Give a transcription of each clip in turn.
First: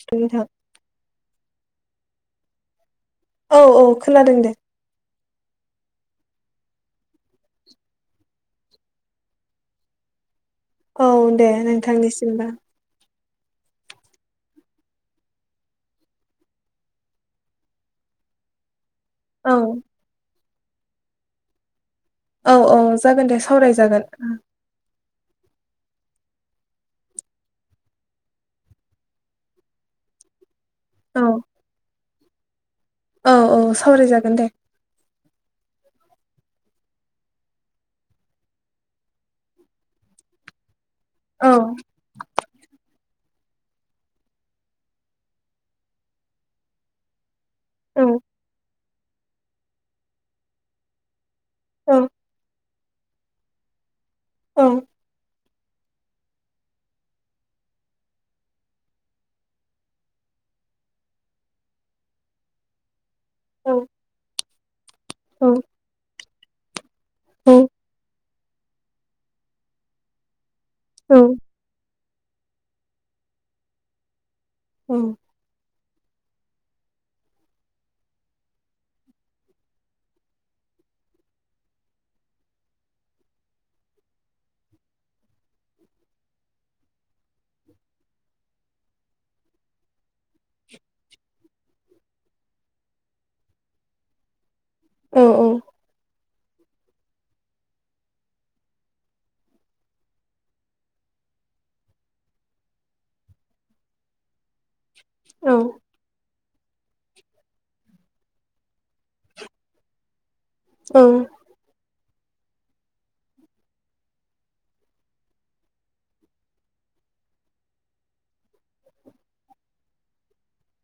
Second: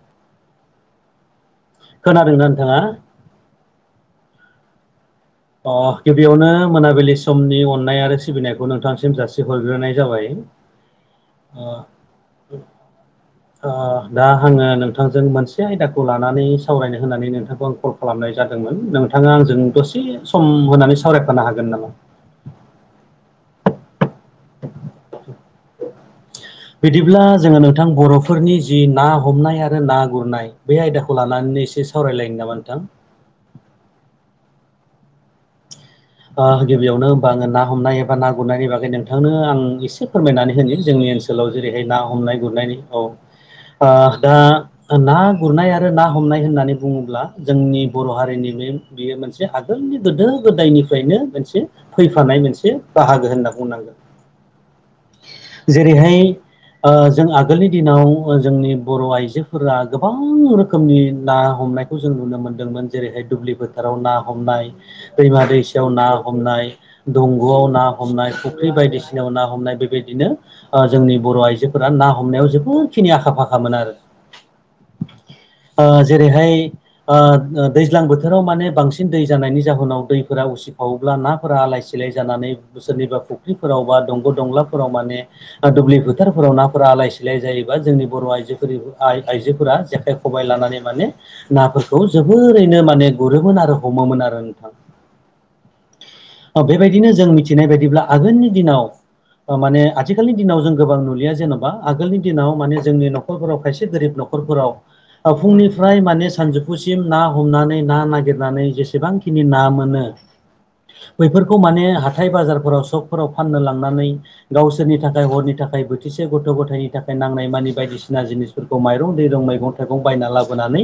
स थाब [unintelligible] खोनादोंना नोंथाङा? औ औ खोनादों दे। अ गिबियावनो मोनाबिलि समनि अननाय आरो सिबिनायखौ नोंथांसिम जासिहरग्रोनाय जाबाय। औ दे ओ नोंथांनिसिमबो दा आङो नोंथांजों मोनसे आयदाखौ लानानै सावरायनो होननानै नोंथांखौ आं कल खालामनाय जादों नोंथाङा औ आंजों दसे सम होनानै सावरायफानो हागोन नामा? औ औ जागोन दे सावराय जागोन । [inaudible] बिदिब्ला जोङो नोंथां बर'फोरनि जि ना हमनाय आरो ना गुरनाय बे आयदाखौ औ लानानै एसे सावरायलायनो नामा नोंथां? औ औ सावरायजागोन दे। गिबियावनो होमबा आङो ना हमनाय एबा ना गुरनायनि बागै नोंथांनो आं एसे फोरमायनानै होनो जोंनि औ ओनसोलाव जेरैहाय ना हमनाय गुरनायनि औ ओ दा ना गुरनाय आरो ना हमनाय होननानै बुङोब्ला जोंनि बर' हारिनि बे बियो मोनसे आगोलनि गोदो गोदायनिफ्रायनो मोनसे औ फैफानाय मोनसे बाहागो होनना बुंनांगोन। औ जेरैहाय जों आगोलनि दिनाव जोंनि बर' आइजोफोरा गोबां रोखोमनि ना हम हमनायखौ जों नुनो मोनदोंमोन जेरैहाय दुब्लि औ फोथाराव ना हमनाय दैमा दैसायाव ना हमनाय। औ दंग'आव ना हमनाय फुख्रि बायदिसिनायाव ना हमनाय बेबायदिनो जोंनि बर' आइजोफोरा ना हमनायाव जोबोदखिनि आखा फाखामोन आरो औ ओ जेरैहाय दैज्लां बोथोराव माने बांसिन दै जानायनि जाहोनाव दैफोरा उसिफावो। उसिफावोब्ला नाफोरा आलाय सिलाय जानानै सोरनिबा फुख्रिफोराव बा दंग' दंलाफोराव माने दुब्लि फोथारफोराव नाफोरा आलाय सिलाय जायोबा जोंनि बर' आइजोफोरा जेखाइ खबाइ लानानै। मे माने नाफोरखौ जोबोरैनो माने गुरोमोन आरो हमोमोन आरो नोंथां। औ औ बेबायदिनो जों मिथिनाय बायदिब्ला आगोलनि दिनाव माने आथिखालनि दिनाव जों गोबां नुलिया जेन'बा आगोलनि दिनाव माने जोंनि न'खरफोराव खायसे गोरिब न'खर फोराव फुंनिफ्राय माने सानजौफु सिम ना हमनानै ना नागिरनानै जेसेबांखिनि ना मोनो। बैफोरखौ माने हा हाथाइ बाजारफोराव सकफोराव फाननो लांनानै गावसोरनि थाखाय हरनि थाखाय बोथिसे गथ' गथायनि थाखाय नांनाय मानि बायदिसिना जिनिसफोरखौ माइरं दैरं मैगं थाइगं बायना लाबोनानै।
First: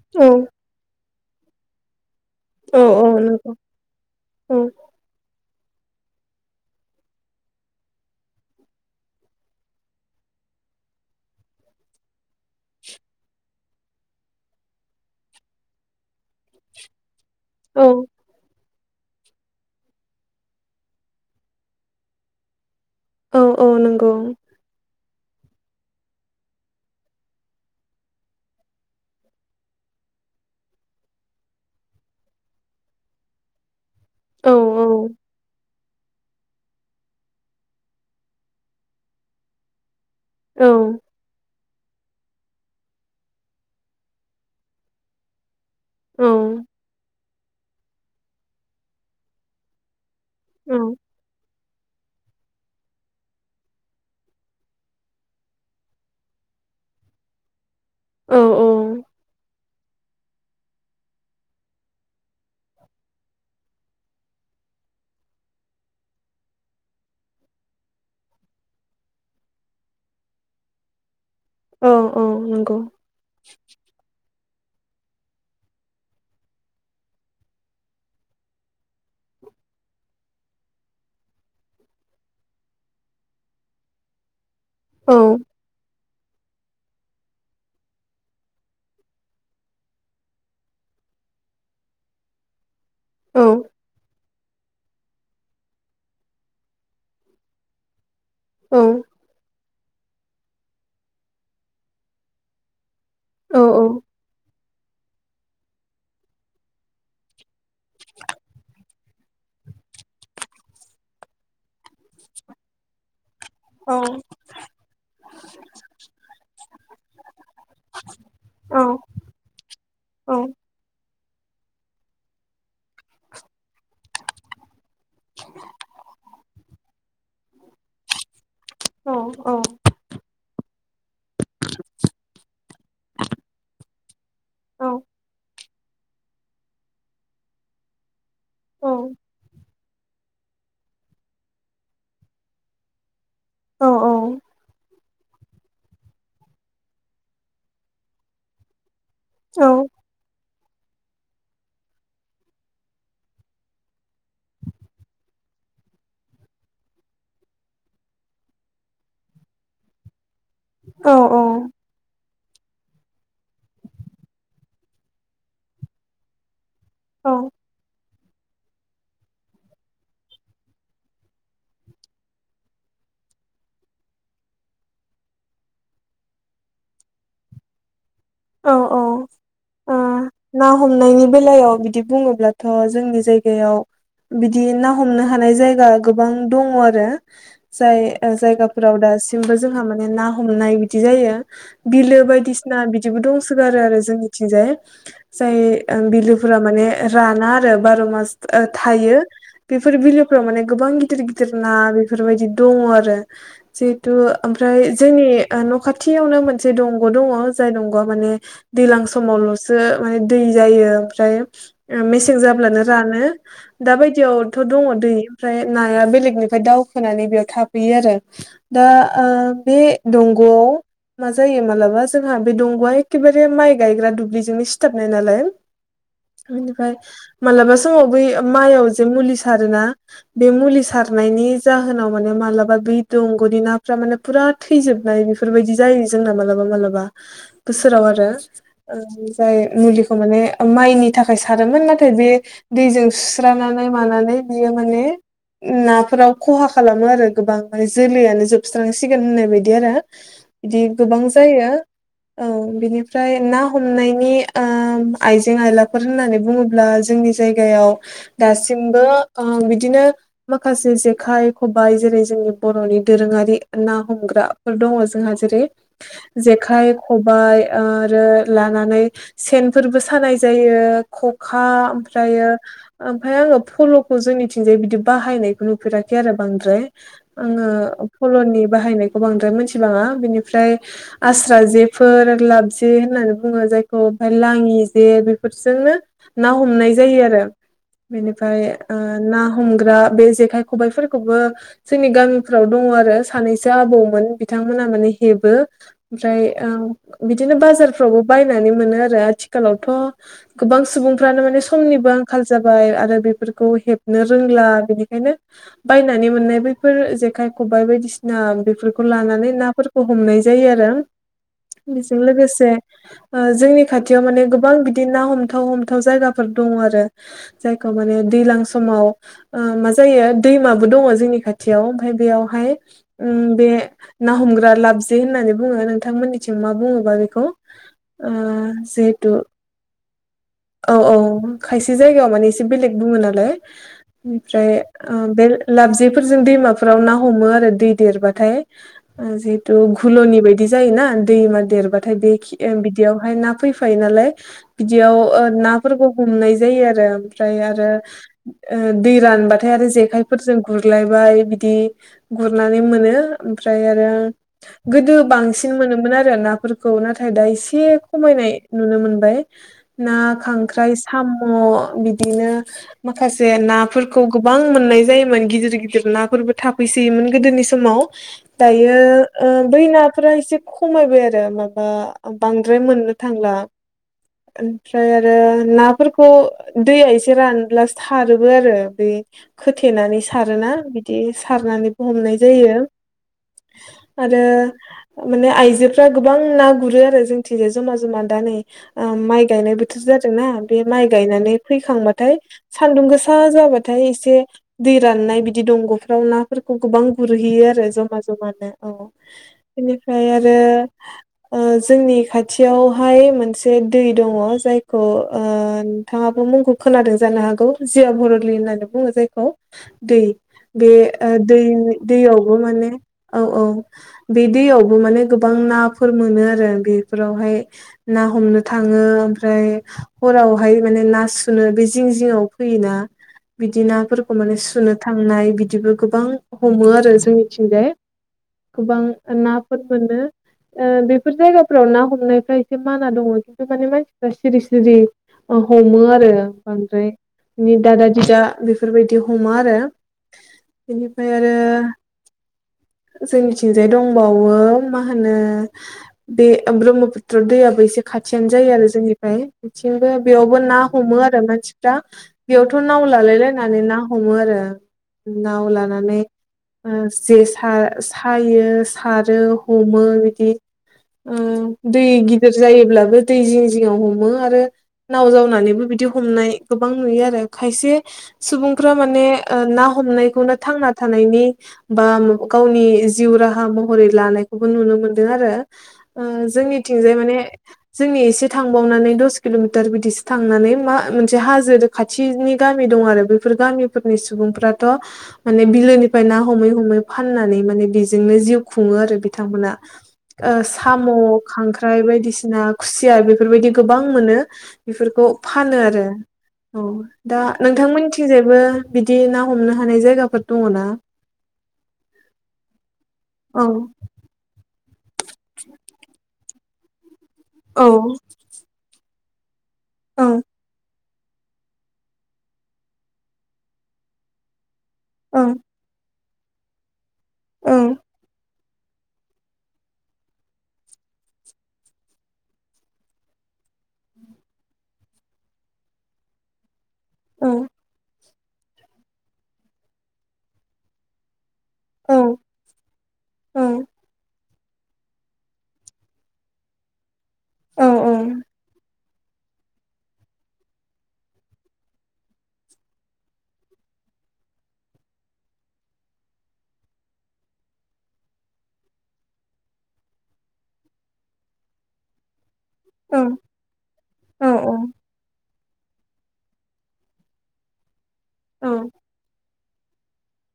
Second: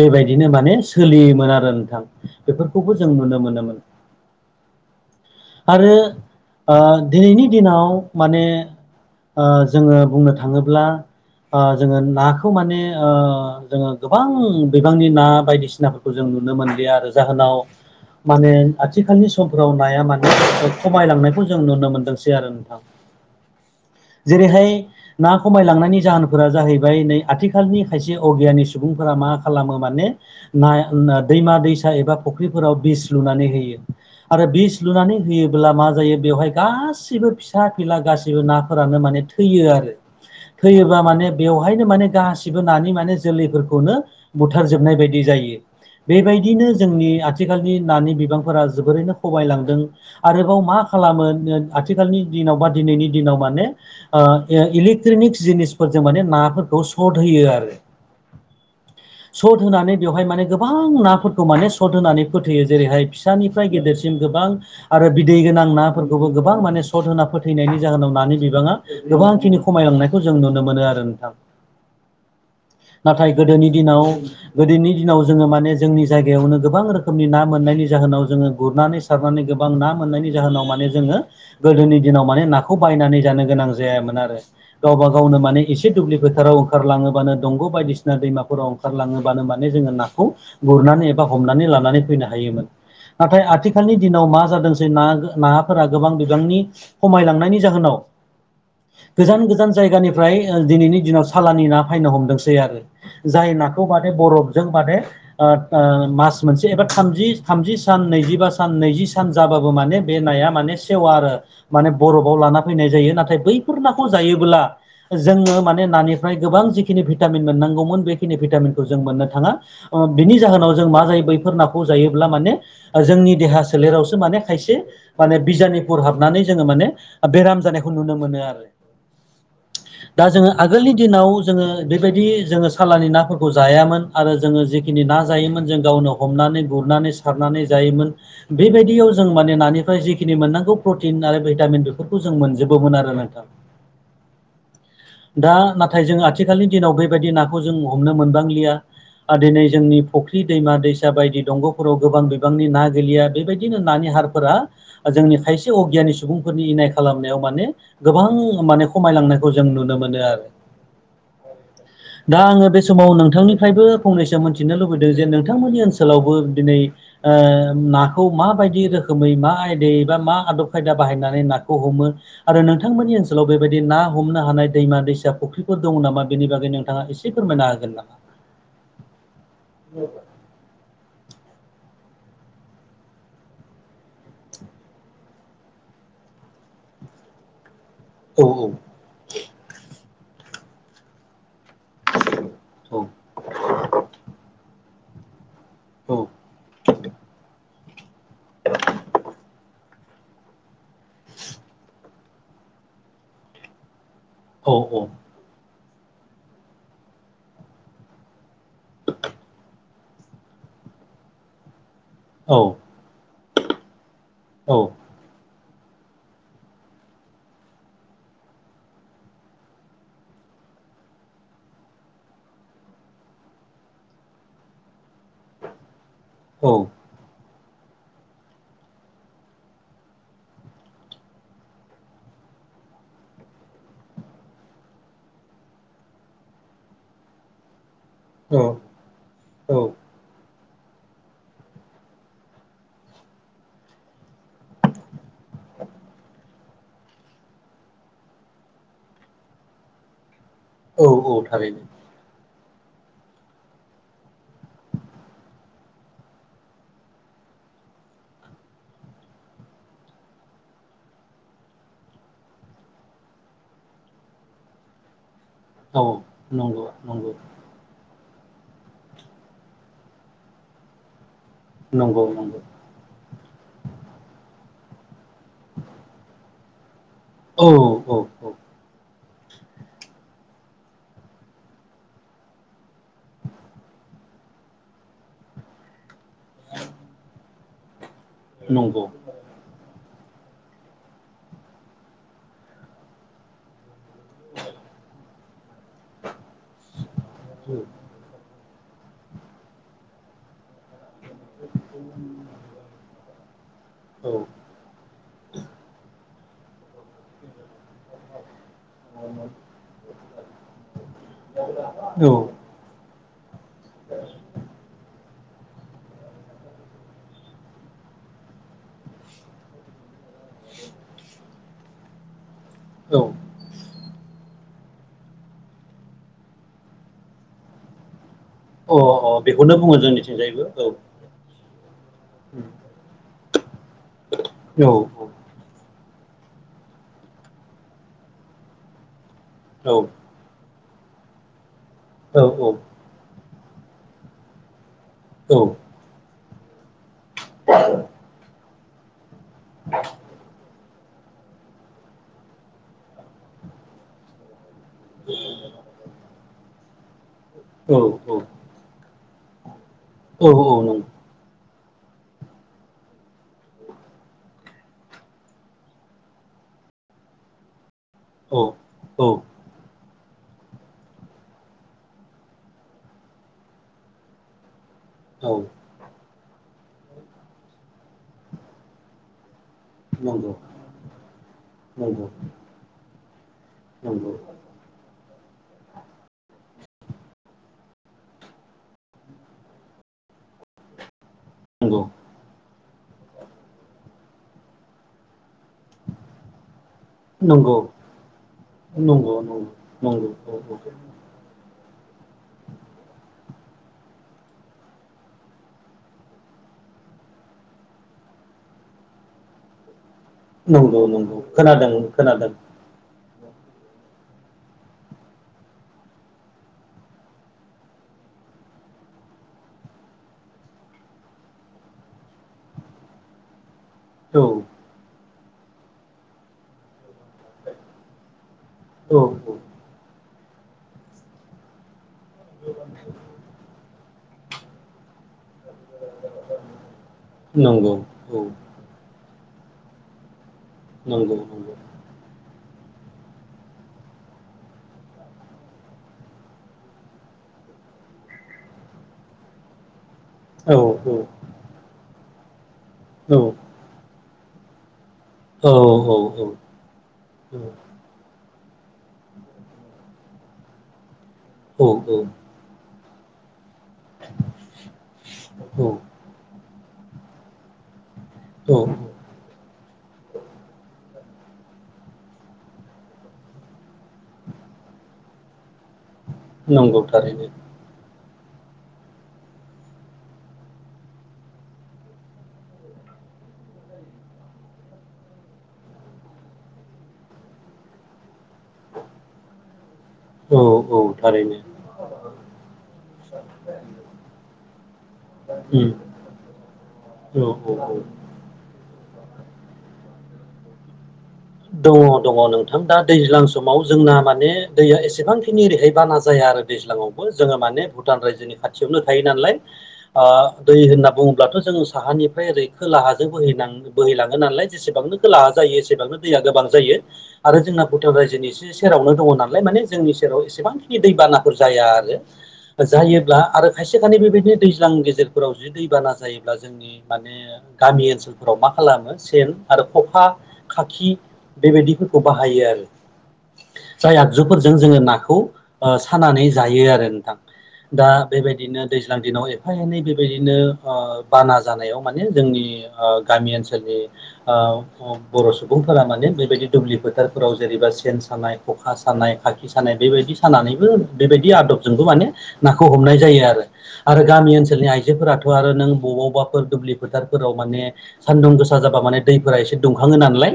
बेबायदिनो माने सोलियोमोन आरो नोंथां बेफोरखौबो जों नुनो मोनोमोन। उम आरो ओ दिनैनि दिनाव माने ओ जोङो बुंनो थाङोब्ला जोङो नाखौ माने जोङो गोबां बिबांनि ना बायदिसिनाफोरखौ जों नुनो मोनलिया आरो जाहोनाव औ माने आथिखालनि समफ्राव नाया माने खमायलांनायखौ जों नुनो मोनदोंसै आरो नोंथां। औ औ नंगौ जेरैहाय ना खमायलांनायनि जाहोनफोरा जाहैबाय नै आथिखालनि खायसे अगियानि सुबुंफोरा मा खालामो माने दैमा दैसा एबा फुख्रिफोराव बिस लुनानै होयो। आरो औ बिस लुनानै होयोब्ला मा जायो बेवहाय। गासिबो फिसा फिला गासिबो नाफोरानो माने थैयो आरो औ नंगौ औ होयोबा माने बेयाव बेवहायनो माने गासिबो नानि माने जोलैफोरखौनो बुथारजोबनाय बायदि जायो। बेबायदिनो जोंनि आथिखालनि नानि बिबांफोरा जोबोरैनो खमायलांदों। आरोबाव मा औ खालामो आथि आथिखालनि दिनाव बा दिनैनि दिनाव माने इलेकट्रनिक् जिनिसफोरजों माने नाफोरखौ सट होयो आरो औ सट होनानै बेवहाय माने गोबां नाफोरखौ माने सट होनानै फोथोयो जेरैहाय फिसानि गेदेरसिम गोबां आरो बिदै गोनां नाफोरखौबो गोबां माने सट होना फोथैनायनि जाहोनाव नानि बिब बाङा गोबांखिनि खमायलांनायखौ जों नुनो मोनो आरो नोंथां। औ औ नंगौ नाथाय गोदोनि दिनाव गोदोनि दिनाव जोङो माने जोंनि जायगायावनो गोबां रोखोमनि ना मोननायनि जाहोनाव जोङो गुरनानै सनानै गोबां ना मोननायनि जोनाव म जोङो गोदोनि दिनाव मे नाखौ बायनानै ज गोनां जायामोन आरो गावबा औ गावनो माने एसे दुब्लिके फोथाराव ओंखारलाङोबानो दंग' बायदिसिना दैमाफोराव ओंखारलाङोबानो माने जोङो नाखौ गुरनानै एबा हमनानै लानानै फैनो हायोमोन औ नाथाय आथिखालनि दिनाव मा जादोंसै न नाफोरा गोबां बिबांनि खमायलांनायनि जाहोनाव औ गोजान गोजान जायगानिफ्राय दिनैनि दिनाव सालानि ना फैनो हमदोंसै आरो। जाय औ नाखौ बादै बरफजों बादै मास मोनसे एबा थामजि थामजि सान नैजिबा सान नैजि सान जाबाबो माने बे नाया माने सेवा आरो माने बरफआव लाना फैनाय जायो नाथाय बैफोर नाखौ जायोबोब्ला जोङो माने नानिफ्राय गोबां जिखिनि भिटामिन मोननांगौमोन बेखिनि भिटामिनखौ जों मोननो थाङा। बिनि जाहोनाव जों मा जायो बैफोर नाखौ जायोब्ला माने जोंनि देहा सोलेरावसो माने खायसे माने बिजानुफोरुर हाबनानै जोङो माने बेराम जानाय नुनो मोनो आरो। औ दा जोङो आगोलनि दिनाव जोङो बेबायदि जोङो सालानि नाफोरखौ जायामोन आरो जोङो औ जिखिनि ना जायोमोन जों गावनो हमनानै गुरनानै सारनानै जायोमोन औ बेबायदियाव जों माने नानिफ्राय जिखिनि मोननांगौ प्रटिन आरो भिटामिन बेफोरखौ जों मोनजोब बोमोन आरो नोंथां औ दा नाथाय जों आथिखालनि दिनाव बेबायदि नाखौ जों हमनो मोनबांलिया। औ दिनै जोंनि फुख्रि दैमा दैसा बायदि दंग'फोराव गोबां बिबांनि ना गैलिया बेबायदिनो नानि हारफोरा जोंनि खायसे अगियानि सुबुंफोरनि इनाय खालामनायाव माने गोबां माने खमायलांनायखौ जों नुनो मोनो आरो। औ दा आङो बे समाव नोंथांनिफ्रायबो फंनैसो मिथिनो लुबैदों जे नोंथांमोननि ओनसोलावबो दिनै औ ओ ना खौ मााबायदि रोखोमै मा आयदायै बा मा आदब खायदा बाहायनानै नाखौ हमो आरो नोंथांमोननि ओनसोलाव बेबायदि ना हमनो हानाय दैमा दैसा फुख्रिफोर दङ नामा बेनि बागै नोंथाङा एसे फोरमायना होगोन नामा? औ औ ना हमनायनि बेलायाव बिदि बुङोब्लाथ' जोंनि जायगायाव बिदि ना हमनो हानाय जायगा गोबां दङ आरो। जाय औ जायगाफोराव दासिमबो जोंहा माने ना हमनाय बिदि जायो। बिलो बायदिसिना औ बिदि दंसोगारो आरो जोंनि थिंजाय जाय बिलोफोरा माने राना। बारमास थायो। बेफोर बिलफोराव माने गोबां गिदिर गिदिर ना बेफोरबायदि दङ आरो जि त' ओमफ्राय औ जोंनि न' खाथियावनो मोनसे दंग' दङ। जाय नंगौ माने दैजलां समावल'सो माने दै जायो ओमफ्राय मेसें जाब्लानो रानो दा बायदियावथ' दङ दै। ओमफ्राय नाया बेलेगनिफ्राय दावखोनानै बेयाव थाफैयो आरो दा बे दंग मा जायो मालाबा ज नहा बे दंग'आ एखेबारे माइ गायग्रा दुब्लिजोंनो सिथाबनाय नालाय। बिनिफ्राय मालाबा समाव बै माइयाव जे मुलि सारोना बे मुलि सारनायनि जाहोनाव माने मालाबा बे दंग'नि नाफ्रा माने फुरा थैजोबनाय बेफोरबायदि जायो जोंना मालाबा मालाबा। बोसोराव आरो जाय औ औ मुलिखौ माने माइनि थाखाय सारोमोन नाथाय बे दैजों सुस्रानानै मानानै बियो माने नाफोराव खहा खालामो आरो गोबां माने जोलैयानो जोबस्रांसिगोन होननाय बायदि आरो। बिदि औ गोबां औ जायो। थारैनो औ बिनिफ्राय ना हमनायनि ओ आइजें आइलाफोर होननानै बुङोब्ला जोंनि जायगायाव दासिबो ओ बिदिनो माखासे जेखाय खबाइ जेरै जोंनि बर'नि दोरोङारि ना हमग्राफोर दङ जोंहा जेरै औ नंगौ जेखाय नंगौ खबाइ ओ। आरो लानानै सेनफोरबो सानाय जायो। खा नंगौ ओमफ्रायो नंगौ ओमफ्राय आङो फल'खौ जोंनिथि जाय बिदि बाहायनायखौ नुफेराखै आरो बांद्राय औ ओ औ औ फल'नि बाहायनाय बांद्राय मोनथिबाङा बिनिफ्राय आस्रा जे ना हमनाय जायो आरो बेनिफ्राय ओ नंगौ ना हमग्रा बे जेखाय खबाइफोरखौबो जोंनि गामिफ्राव दङ आरो सानैसो आबौमोन बिथांमोना माने, हेबो ओमफ्राय ओ बिदिनो बाजारफ्रावबो बायनानै, मोनो आरो आथिखालावथ गोबां सुबुं, फ्रानो माने समनिबो आंखाल जाबाय आरो बेफोरखौ हेबनो रोंला बेनिखायनो बायनानै, मोननाय बैफोर जेखाइ खबाइ बायदिसिना बेफोरखौ लानानै नाफोरखौ हमनाय जायो आरो बेजों औ लोगोसे जोंनि खाथियाव माने गोबां बिदि ना हम थाव हमथाव जायगाफोर दङ आरो जायखौ माने दैलां समाव ओ मा जायो। दैमाबो दङ जोंनि खाथियाव ओमफाय बेयावहाय औ उम बे ना हमग्रा लाबजे होननानै बुङो नों, नोंथांमोननिथिं मा बुङोबा बेखौ ओ अ अ जिहेथु बेखौनो बुङो जोंनि औ औ खायसे जायगायाव माने एसे बेलेग बुङो नालाय, ओमफ्राय औ ओ बे लाबजे, फोरजों दैमाफोराव ना हमो आरो दै देरबाथाय ओ जिहेतु घुलुनि बाय जायोना दैमा देरबाथाय बे खि बिदियावहाय ना फैफायो नालाय, बिदियाव नाफोरखौ हमनाय जायो आरो ओमफ्राय आरो ओ दै रानबाथाय आरो जेखायफोरजों गुर ग्लायबाय बिदि गुरनानै मोनो ओमफ्राय आरो गोदो बां सिन मोनोमोन आरो नाफोरखौ नाथाय दा एसे खमायनाय नुनो मोनबाय, ना खांख्राइ साम' बिदिनो माखासे नाफोरखौ गोबां मोननाय जायोमोन गिदिर गिदिर नाफोरबो थाफै सोयोमोन गोदोनि समाव दायो औ ओ बैना, फोरा एसे खमायबाय आरो माबा बांद्राय मोननो थांला ओमफ्राय आरो औ नाफोरखौ दैया एसे रानब्लासो सारोबो आरो बे खोथेनानै सारोना बिदि नंगौ औ सारनानैबो हमनाय जायो। औ आरो माने आइजोफ्रा गोबां ना गुरो आरो जोंथि जे जमा जमा दा नै माइ गायनाय बोथोर जा ओजोंना बे माइ गायनानै औ फैखांबाथाय, सान्दुं गोसा जाबाथाय एसे दै राननाय बिदि दंगफ्राव नाफोरखौ गोबां नंगौ गुरहैयो आरो जमा जमानो औ नंगौ नंगौ नंगौ नंगौ बेनिफ्राय औ आरो जोंनि खाथियावहाय मोनसे दै दङ जायखौ ओ नोंथाङाबो मुंखौ खोनादों जानो हागौ जिया भरलि होननानै बुङो जायखौ, दै बे नंगौ नंगौ दै खोनादों खोनादों दैयावबो माने औ औ बे दैयावबो माने गोबां नाफोर मोनो आरो बेफोरावहाय ना हमनो थाङो, ओमफ्राय हरावहाय माने ना सुनो बे जिं जिङाव फैयोना? [inaudible] दि नाफोरखौ औ माने सुनो थांनाय, बिदिबो गोबां हमो आरो जोंनिथिंजाय गोबां औ औ नाफोर मोनो, ओ बेफोर जायगाफोराव ना हमनायफ्रा एसे माना दङ खिन्थु माने मानसि, फ्रा सिरि सिरि अह हमो आरो बांद्राय बिनि नंगौ दादा दिदा औ बेफोरबायदि, हमा आरो बेनिफ्राय नंगौ आरो नंगौ जों निथिंजाय दं। बावो मा होनो बे ब्रह्मपुत्र दैयाबो एसे खाथियानो जायो। आरो जोंनि, फ्राय मिथिंबो, बेयावबो ना औ औ हमो औ आरो मानसिफ्रा बेयावथ' नाव औ लालाय लायनानै ना हमो आरो नाव औ लानानै जे सा सायो। सारो हमो बिदि ओ औ दै गिदिर जायोब्लाबो बे दै जिं जिङाव हमो आरो नाव औ जावनानैबो औ बिदि हमनाय गोबां नुयो आरो खायसे सुबुंफ्रा माने ना हमनायखौनो थांना था नायनि बा गावनि जिउ राहा म हरै लानायखौबो नुनो मोनदों आरो ओ नंगौ जोंनिथिंजाय माने थारैनो जोंनि एसे थांबावनानै दस किल'मिटार‌ बिदिसो थांनानै मा मोनसे हाजो खाथिनि गामि दं आरो बेफोर गामिफोरनि सुबुंफ्राथ' माने बिलोनिफ्राय ना हमै-हमै फाननानै माने बेजोंनो जिउ खुङो आरो बिथांमोना औ औ साम' थारैनो खांख्राइ बायदिसिना खुसिया बेफोरबायदि गोबां मोनो बेफोरखौ फानो उम आरो औ दा औ औ औ नोंथांमोननिथिंजायबो बिदि ना हमनो हानाय जायगाफोर दङ ना दङ दङ नोंथां दा दैज्लां औ समाव जोंना माने दैया एसेबांखिनि ओरैहाय बाना जाया आरो दैज्लांआवबो जोङो औ माने भुटान रायजोनि खाथियावनो थायो नालाय औ ओ दै होनना बुङोब्लाथ' जोङो साहानिफ्राय ओरै खोलाहाजों बोहै बोहैलाङो नालाय जेसेबांनो औ खोलाहा जायो एसेबांनो दैया गोबां जायो आरो औ जोंना भुटान रायजोनि एसे सेरावनो दङ नालाय माने जोंनि सेराव एसेबांखिनि दैबानाफोर जाया आरो जायोब्ला आरो खायसे खायनै बेबायदिनो दैज्लां गेजेरफोराव जुदि दैबाना जायोब्ला जोंनि माने औ गामि ओनसोलफोराव मा खालामो सेन आरो खखा खाखि औ बेबायदिफोरखौ बाहायो आरो औ जायहा जंफोरजों जोङो नाखौ ओ सानानै जायो आरो नोंथां औ दा बेबायदिनो दैज्लां दिनाव एफा एनै बेबायदिनो ओ बाना जानायाव माने जोंनि ओ गामि ओनसोल ओ बर' सुबुं फोरा माने बेबायदि दुब्लि फोथारफोराव जेरैबा सेन सानाय ख'खा सानाय खाखि सानाय बेबायदि सानानैबो बेबायदि आदबजोंबो माने नाखौ औ हमनाय जायो आरो औ गामि ओनसोलनि आइजोफोराथ' आरो नों बबावबाफोर दुब्लि फोथारफोराव माने सान्दुं औ गोसा जाबा माने दैफोरा एसे दुंखाङो नालाय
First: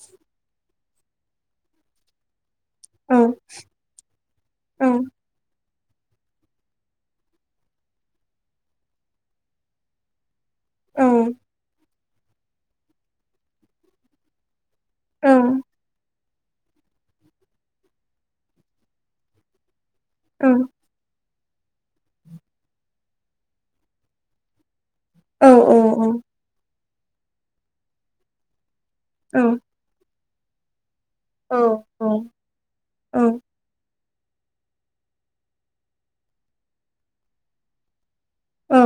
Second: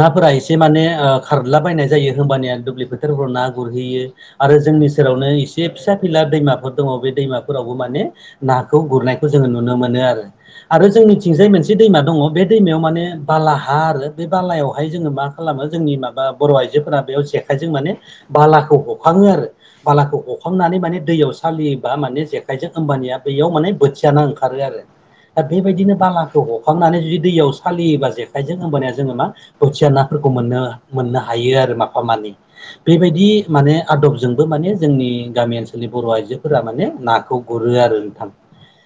नाफोरा एसे माने खारला बायनाय जायो होमबानिया दुब्लि औ फोथारफोराव ना गुरहैयो आरो जोंनि औ सेरावनो जे फिसा फिला दैमाफोर दङ बे दैमाफोरावबो माने नाखौ गुरनायखौ जोङो नुनो मोनो आरो आरो जोंनिथिंजाय मोनसे दैमा दङ बे दैमायाव माने बालाहा आरो बे बालायाव बाहाय जोङो मा खालामो जोंनि माबा बर' आइजोफोरा बेयाव जेखाइजों माने बालाखौ हखाङो आरो बालाखौ हखांनानै माने दैयाव सालियोबा माने जेखाइजों होमबानिया बैयाव माने बोथियाना ओंखारो आरो दा बेबायदिनो बालाखौ हखांनानै जुदि दैयाव सालियोबा जेखाइजों होमबानिया जोङो मा बोथिया नाफोरखौ मोननो-मोननो हायो आरो माफा औ मानै औ बेबायदि माने आदबजोंबो माने जोंनि गामि ओनसोलनि बर' आइजोफोरा माने नाखौ गुरो आरो नोंथां [inaudible] औ